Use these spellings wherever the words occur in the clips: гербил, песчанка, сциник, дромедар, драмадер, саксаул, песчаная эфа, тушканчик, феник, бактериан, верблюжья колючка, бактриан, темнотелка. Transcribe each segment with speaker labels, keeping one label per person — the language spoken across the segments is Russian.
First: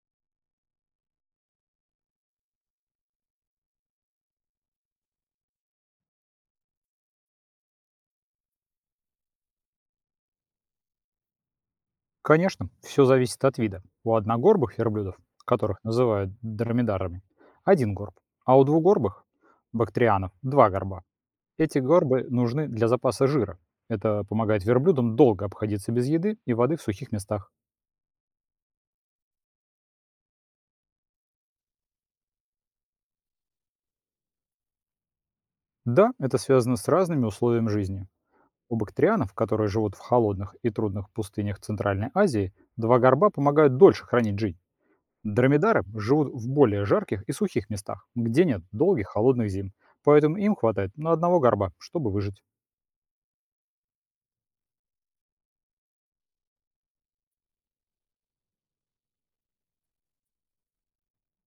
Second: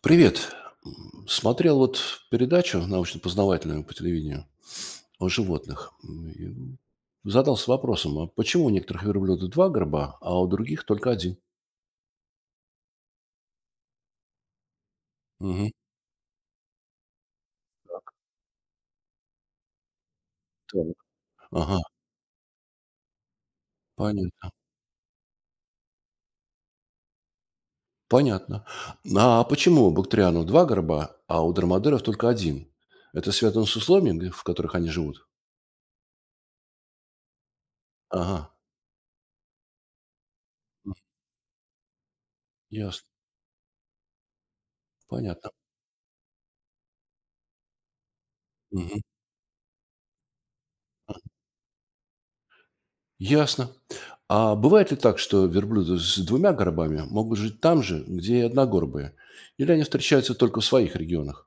Speaker 1: Привет. Смотрел вот передачу научно-познавательную по телевидению о животных. И, задался вопросом, а почему у некоторых верблюдов два горба, а у других только один?
Speaker 2: Конечно, все зависит от вида. У одногорбых верблюдов,
Speaker 1: Мгм.
Speaker 2: которых называют дромедарами, один горб, а у двугорбых, бактрианов, два
Speaker 1: Так.
Speaker 2: горба.
Speaker 1: Ага,
Speaker 2: Эти горбы нужны для запаса жира. Это
Speaker 1: понятно.
Speaker 2: помогает верблюдам долго обходиться без еды и воды в сухих местах.
Speaker 1: Понятно. А почему у бактерианов два горба, а у драмадеров только один? Это связано с условиями, в которых они живут?
Speaker 2: Да, это связано с разными условиями жизни.
Speaker 1: Ага,
Speaker 2: У бактрианов, которые живут в холодных и
Speaker 1: м,
Speaker 2: трудных пустынях Центральной Азии, два
Speaker 1: ясно,
Speaker 2: горба помогают дольше хранить жизнь.
Speaker 1: понятно.
Speaker 2: Дромедары живут в более жарких и сухих местах, где нет долгих холодных зим, поэтому им хватает на одного горба, чтобы выжить.
Speaker 1: Ясно. А бывает ли так, что верблюды с двумя горбами могут жить там же, где и одногорбые? Или они встречаются только в своих регионах?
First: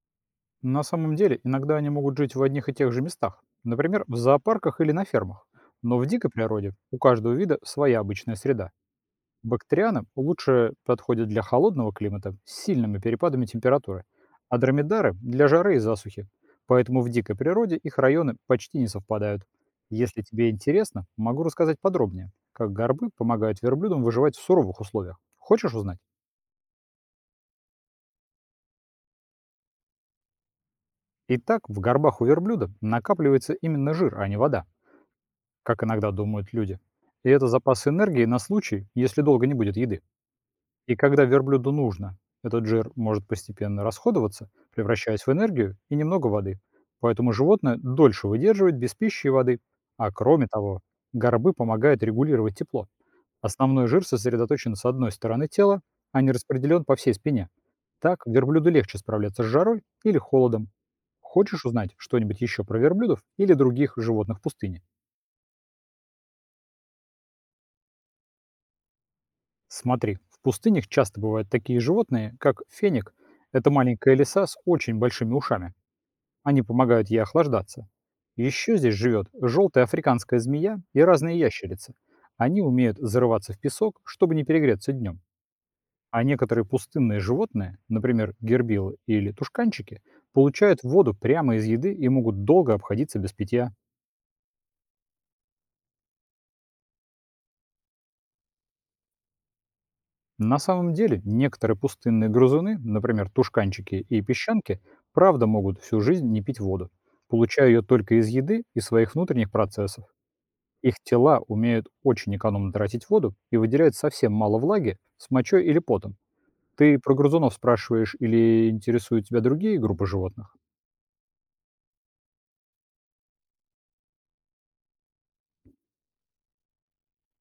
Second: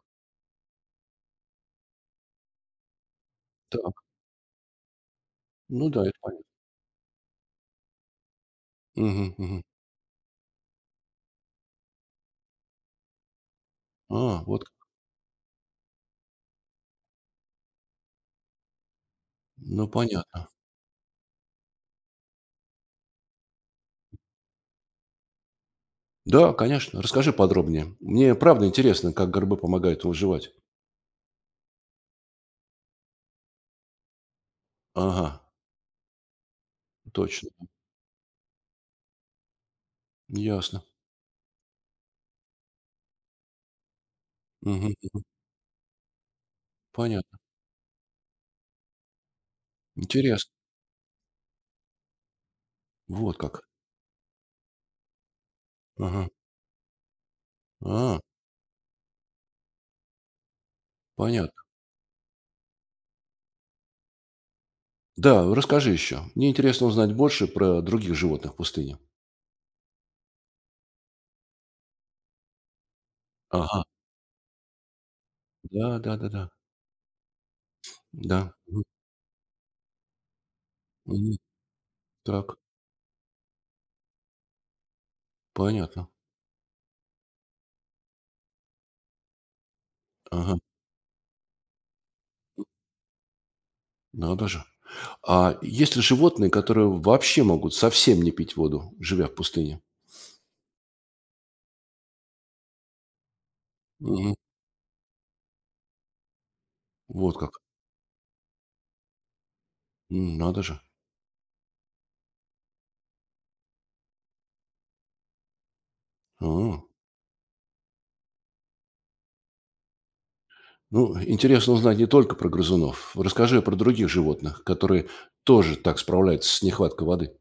Speaker 2: На самом деле, иногда они могут жить в одних и тех же местах,
Speaker 1: Так,
Speaker 2: например, в зоопарках или на фермах.
Speaker 1: ну
Speaker 2: Но
Speaker 1: да,
Speaker 2: в
Speaker 1: это
Speaker 2: дикой
Speaker 1: понятно.
Speaker 2: природе у каждого вида своя обычная среда.
Speaker 1: Мгм, мгм.
Speaker 2: Бактерианы лучше подходят для холодного климата с сильными перепадами температуры,
Speaker 1: А,
Speaker 2: а
Speaker 1: вот, как.
Speaker 2: дромедары– для жары и засухи. Поэтому в дикой природе их районы почти не совпадают.
Speaker 1: Ну,
Speaker 2: Если
Speaker 1: понятно.
Speaker 2: тебе интересно, могу рассказать подробнее, как горбы помогают верблюдам выживать в суровых условиях. Хочешь узнать?
Speaker 1: Да, конечно. Расскажи подробнее. Мне правда интересно, как горбы помогают выживать.
Speaker 2: Итак, в горбах у верблюда накапливается именно жир, а не вода,
Speaker 1: Ага,
Speaker 2: как иногда думают люди. И это
Speaker 1: точно.
Speaker 2: запас энергии на случай, если долго не будет еды.
Speaker 1: Ясно.
Speaker 2: И когда верблюду нужно, этот жир может постепенно расходоваться,
Speaker 1: Мгм,
Speaker 2: превращаясь
Speaker 1: мгм.
Speaker 2: в энергию и немного воды. Поэтому
Speaker 1: Понятно.
Speaker 2: животное дольше выдерживает без пищи и воды. А кроме
Speaker 1: Интересно.
Speaker 2: того, горбы помогают регулировать тепло.
Speaker 1: Вот как.
Speaker 2: Основной жир сосредоточен с одной стороны тела, а
Speaker 1: Ага.
Speaker 2: не распределен по всей спине.
Speaker 1: А,
Speaker 2: Так верблюду легче справляться с жарой или холодом.
Speaker 1: понятно.
Speaker 2: Хочешь узнать что-нибудь еще про верблюдов или других животных пустыни?
Speaker 1: Да, расскажи еще. Мне интересно узнать больше про других животных в пустыне.
Speaker 2: Смотри, в пустынях часто бывают такие животные, как феник. Это
Speaker 1: Ага.
Speaker 2: маленькая лиса с очень большими ушами.
Speaker 1: Да, да-да-да. Да.
Speaker 2: Они помогают ей охлаждаться.
Speaker 1: Да. Да.
Speaker 2: Еще
Speaker 1: Мгм.
Speaker 2: здесь живет желтая африканская змея и
Speaker 1: Мгм.
Speaker 2: разные ящерицы.
Speaker 1: Так,
Speaker 2: Они умеют зарываться в песок, чтобы не перегреться днем.
Speaker 1: понятно.
Speaker 2: А некоторые пустынные животные, например, гербилы или тушканчики,
Speaker 1: Ага,
Speaker 2: получают воду прямо из еды и могут долго обходиться без питья.
Speaker 1: надо же. А есть ли животные, которые вообще могут совсем не пить воду, живя в пустыне?
Speaker 2: На самом деле, некоторые пустынные грызуны, например, тушканчики и
Speaker 1: Мгм.
Speaker 2: песчанки, правда могут всю жизнь не пить воду,
Speaker 1: Вот как.
Speaker 2: получая ее только из еды и своих внутренних процессов.
Speaker 1: Надо же.
Speaker 2: Их тела умеют очень экономно тратить воду и выделяют совсем мало влаги с мочой или потом.
Speaker 1: А.
Speaker 2: Ты про грызунов спрашиваешь или интересуют тебя другие группы животных?
Speaker 1: Ну, интересно узнать не только про грызунов. Расскажи про других животных, которые тоже так справляются с нехваткой воды.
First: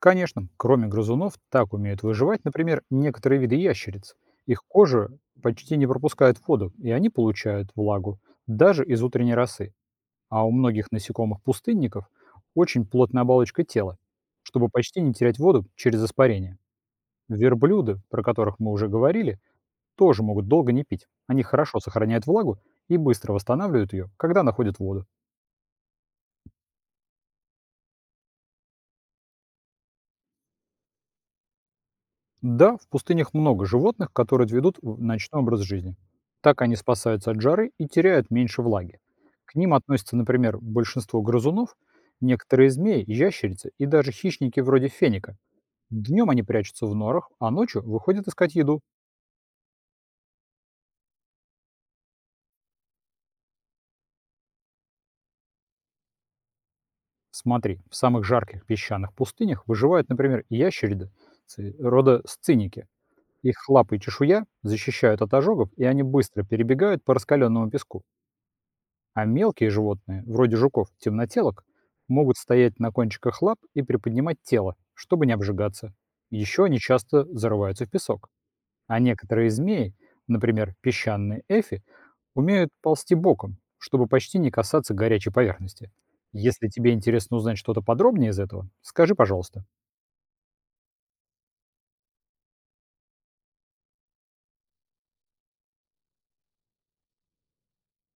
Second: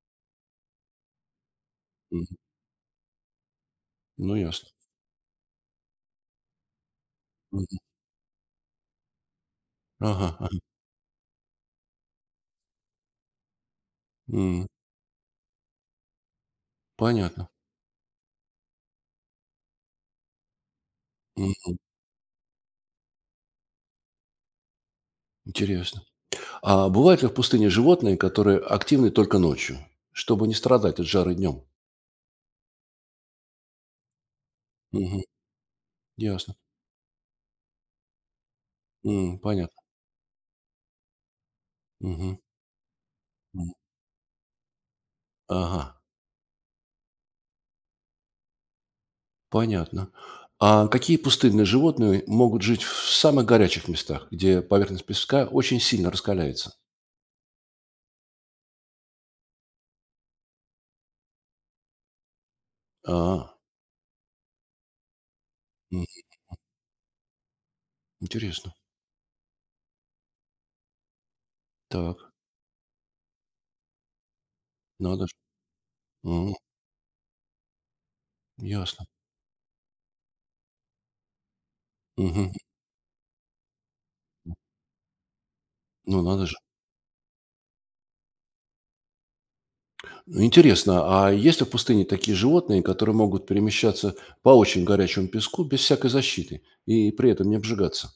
Speaker 2: Конечно, кроме грызунов, так умеют
Speaker 1: Мгм.
Speaker 2: выживать, например, некоторые виды ящериц.
Speaker 1: Ну,
Speaker 2: Их
Speaker 1: ясно.
Speaker 2: кожа почти не пропускает воду, и они получают
Speaker 1: Мгм.
Speaker 2: влагу даже из утренней росы.
Speaker 1: Ага,
Speaker 2: А у
Speaker 1: ага.
Speaker 2: многих насекомых-пустынников очень плотная оболочка тела,
Speaker 1: М,
Speaker 2: чтобы почти не терять воду через испарение.
Speaker 1: Понятно.
Speaker 2: Верблюды, про которых мы уже говорили, тоже могут долго не пить. Они
Speaker 1: М,
Speaker 2: хорошо сохраняют влагу и быстро восстанавливают ее, когда находят воду.
Speaker 1: Интересно. А бывают ли в пустыне животные, которые активны только ночью, чтобы не страдать от жары днем?
Speaker 2: Да, в пустынях много животных, которые ведут
Speaker 1: Мгм.
Speaker 2: ночной образ жизни.
Speaker 1: Ясно.
Speaker 2: Так они спасаются от жары и теряют меньше влаги.
Speaker 1: М,
Speaker 2: К ним
Speaker 1: Понятно.
Speaker 2: относятся, например, большинство грызунов,
Speaker 1: Мгм.
Speaker 2: некоторые змеи, ящерицы
Speaker 1: М.
Speaker 2: и даже хищники вроде феника.
Speaker 1: Ага,
Speaker 2: Днем они прячутся в норах, а ночью выходят искать еду.
Speaker 1: понятно. А какие пустынные животные могут жить в самых горячих местах, где поверхность песка очень сильно раскаляется?
Speaker 2: Смотри, в самых жарких песчаных пустынях выживают, например, ящериды рода сциники.
Speaker 1: А,
Speaker 2: Их лапы и чешуя защищают от ожогов, и они
Speaker 1: м,
Speaker 2: быстро перебегают по раскаленному песку.
Speaker 1: интересно.
Speaker 2: А мелкие животные, вроде жуков, темнотелок,
Speaker 1: Так,
Speaker 2: могут стоять на кончиках лап и приподнимать тело,
Speaker 1: надо
Speaker 2: чтобы не
Speaker 1: же.
Speaker 2: обжигаться.
Speaker 1: М,
Speaker 2: Еще они часто зарываются в песок. А
Speaker 1: Ясно.
Speaker 2: некоторые змеи, например, песчаные эфи,
Speaker 1: Мгм.
Speaker 2: умеют ползти боком, чтобы почти не касаться горячей поверхности.
Speaker 1: Ну, надо же.
Speaker 2: Если тебе интересно узнать что-то подробнее из этого, скажи, пожалуйста.
Speaker 1: Ну, интересно, а есть ли в пустыне такие животные, которые могут перемещаться по очень горячему песку без всякой защиты и при этом не обжигаться?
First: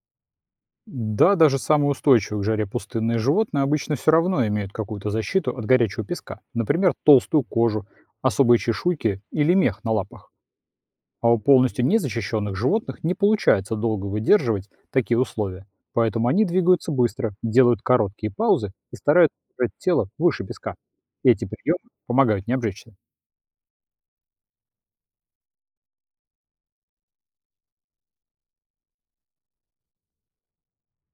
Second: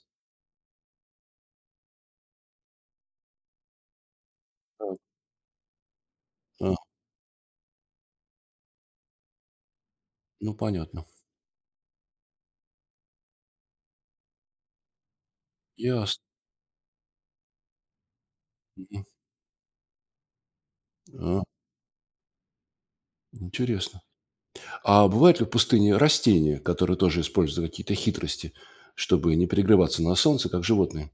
Speaker 2: Да, даже самые устойчивые к жаре пустынные животные обычно все равно имеют какую-то защиту от горячего песка.
Speaker 1: А,
Speaker 2: Например, толстую кожу, особые чешуйки или мех на лапах.
Speaker 1: ну, понятно.
Speaker 2: А у полностью незащищенных животных не получается долго выдерживать такие условия,
Speaker 1: Ясно.
Speaker 2: поэтому они двигаются быстро, делают короткие паузы и стараются держать тело выше песка.
Speaker 1: А,
Speaker 2: Эти приемы помогают не обжечься.
Speaker 1: интересно. А бывают ли в пустыне растения, которые тоже используют какие-то хитрости, чтобы не перегреваться на солнце, как животные?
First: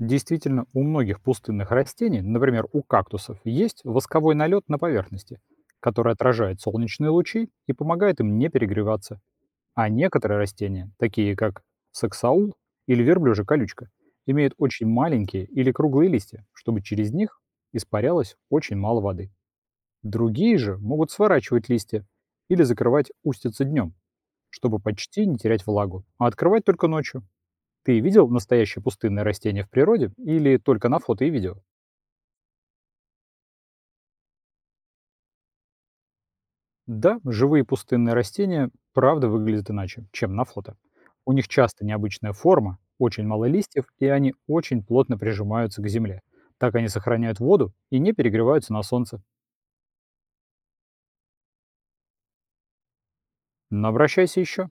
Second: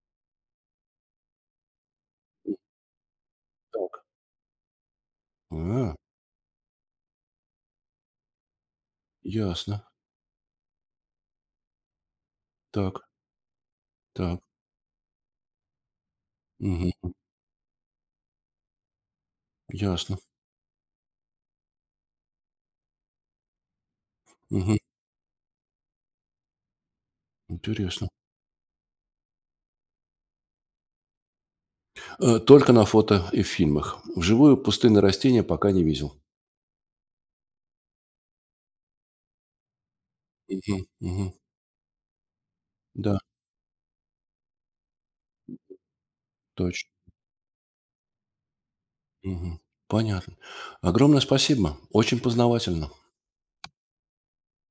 Speaker 2: Действительно, у многих пустынных растений, например, у кактусов, есть
Speaker 1: Так.
Speaker 2: восковой налет на поверхности,
Speaker 1: А,
Speaker 2: который отражает солнечные лучи и помогает им не перегреваться.
Speaker 1: ясно.
Speaker 2: А некоторые растения, такие как саксаул
Speaker 1: Так,
Speaker 2: или верблюжья колючка,
Speaker 1: так.
Speaker 2: имеют очень маленькие или круглые листья, чтобы
Speaker 1: Мгм.
Speaker 2: через них испарялось очень мало воды.
Speaker 1: Ясно.
Speaker 2: Другие же могут сворачивать листья или закрывать устицы днем,
Speaker 1: Мгм.
Speaker 2: чтобы почти не терять влагу, а открывать только ночью. Ты
Speaker 1: Интересно.
Speaker 2: видел настоящее пустынное растение в природе или только на фото и видео?
Speaker 1: Только на фото и в фильмах. Вживую пустынные растения пока не видел.
Speaker 2: Да, живые пустынные растения правда выглядят иначе, чем на фото.
Speaker 1: Мгм. Мгм.
Speaker 2: У них часто необычная форма,
Speaker 1: Да,
Speaker 2: очень мало листьев, и они очень плотно прижимаются к земле. Так они
Speaker 1: точно.
Speaker 2: сохраняют воду и не перегреваются на солнце.
Speaker 1: Мгм. Понятно. Огромное спасибо. Очень познавательно.
Speaker 2: Но обращайся еще.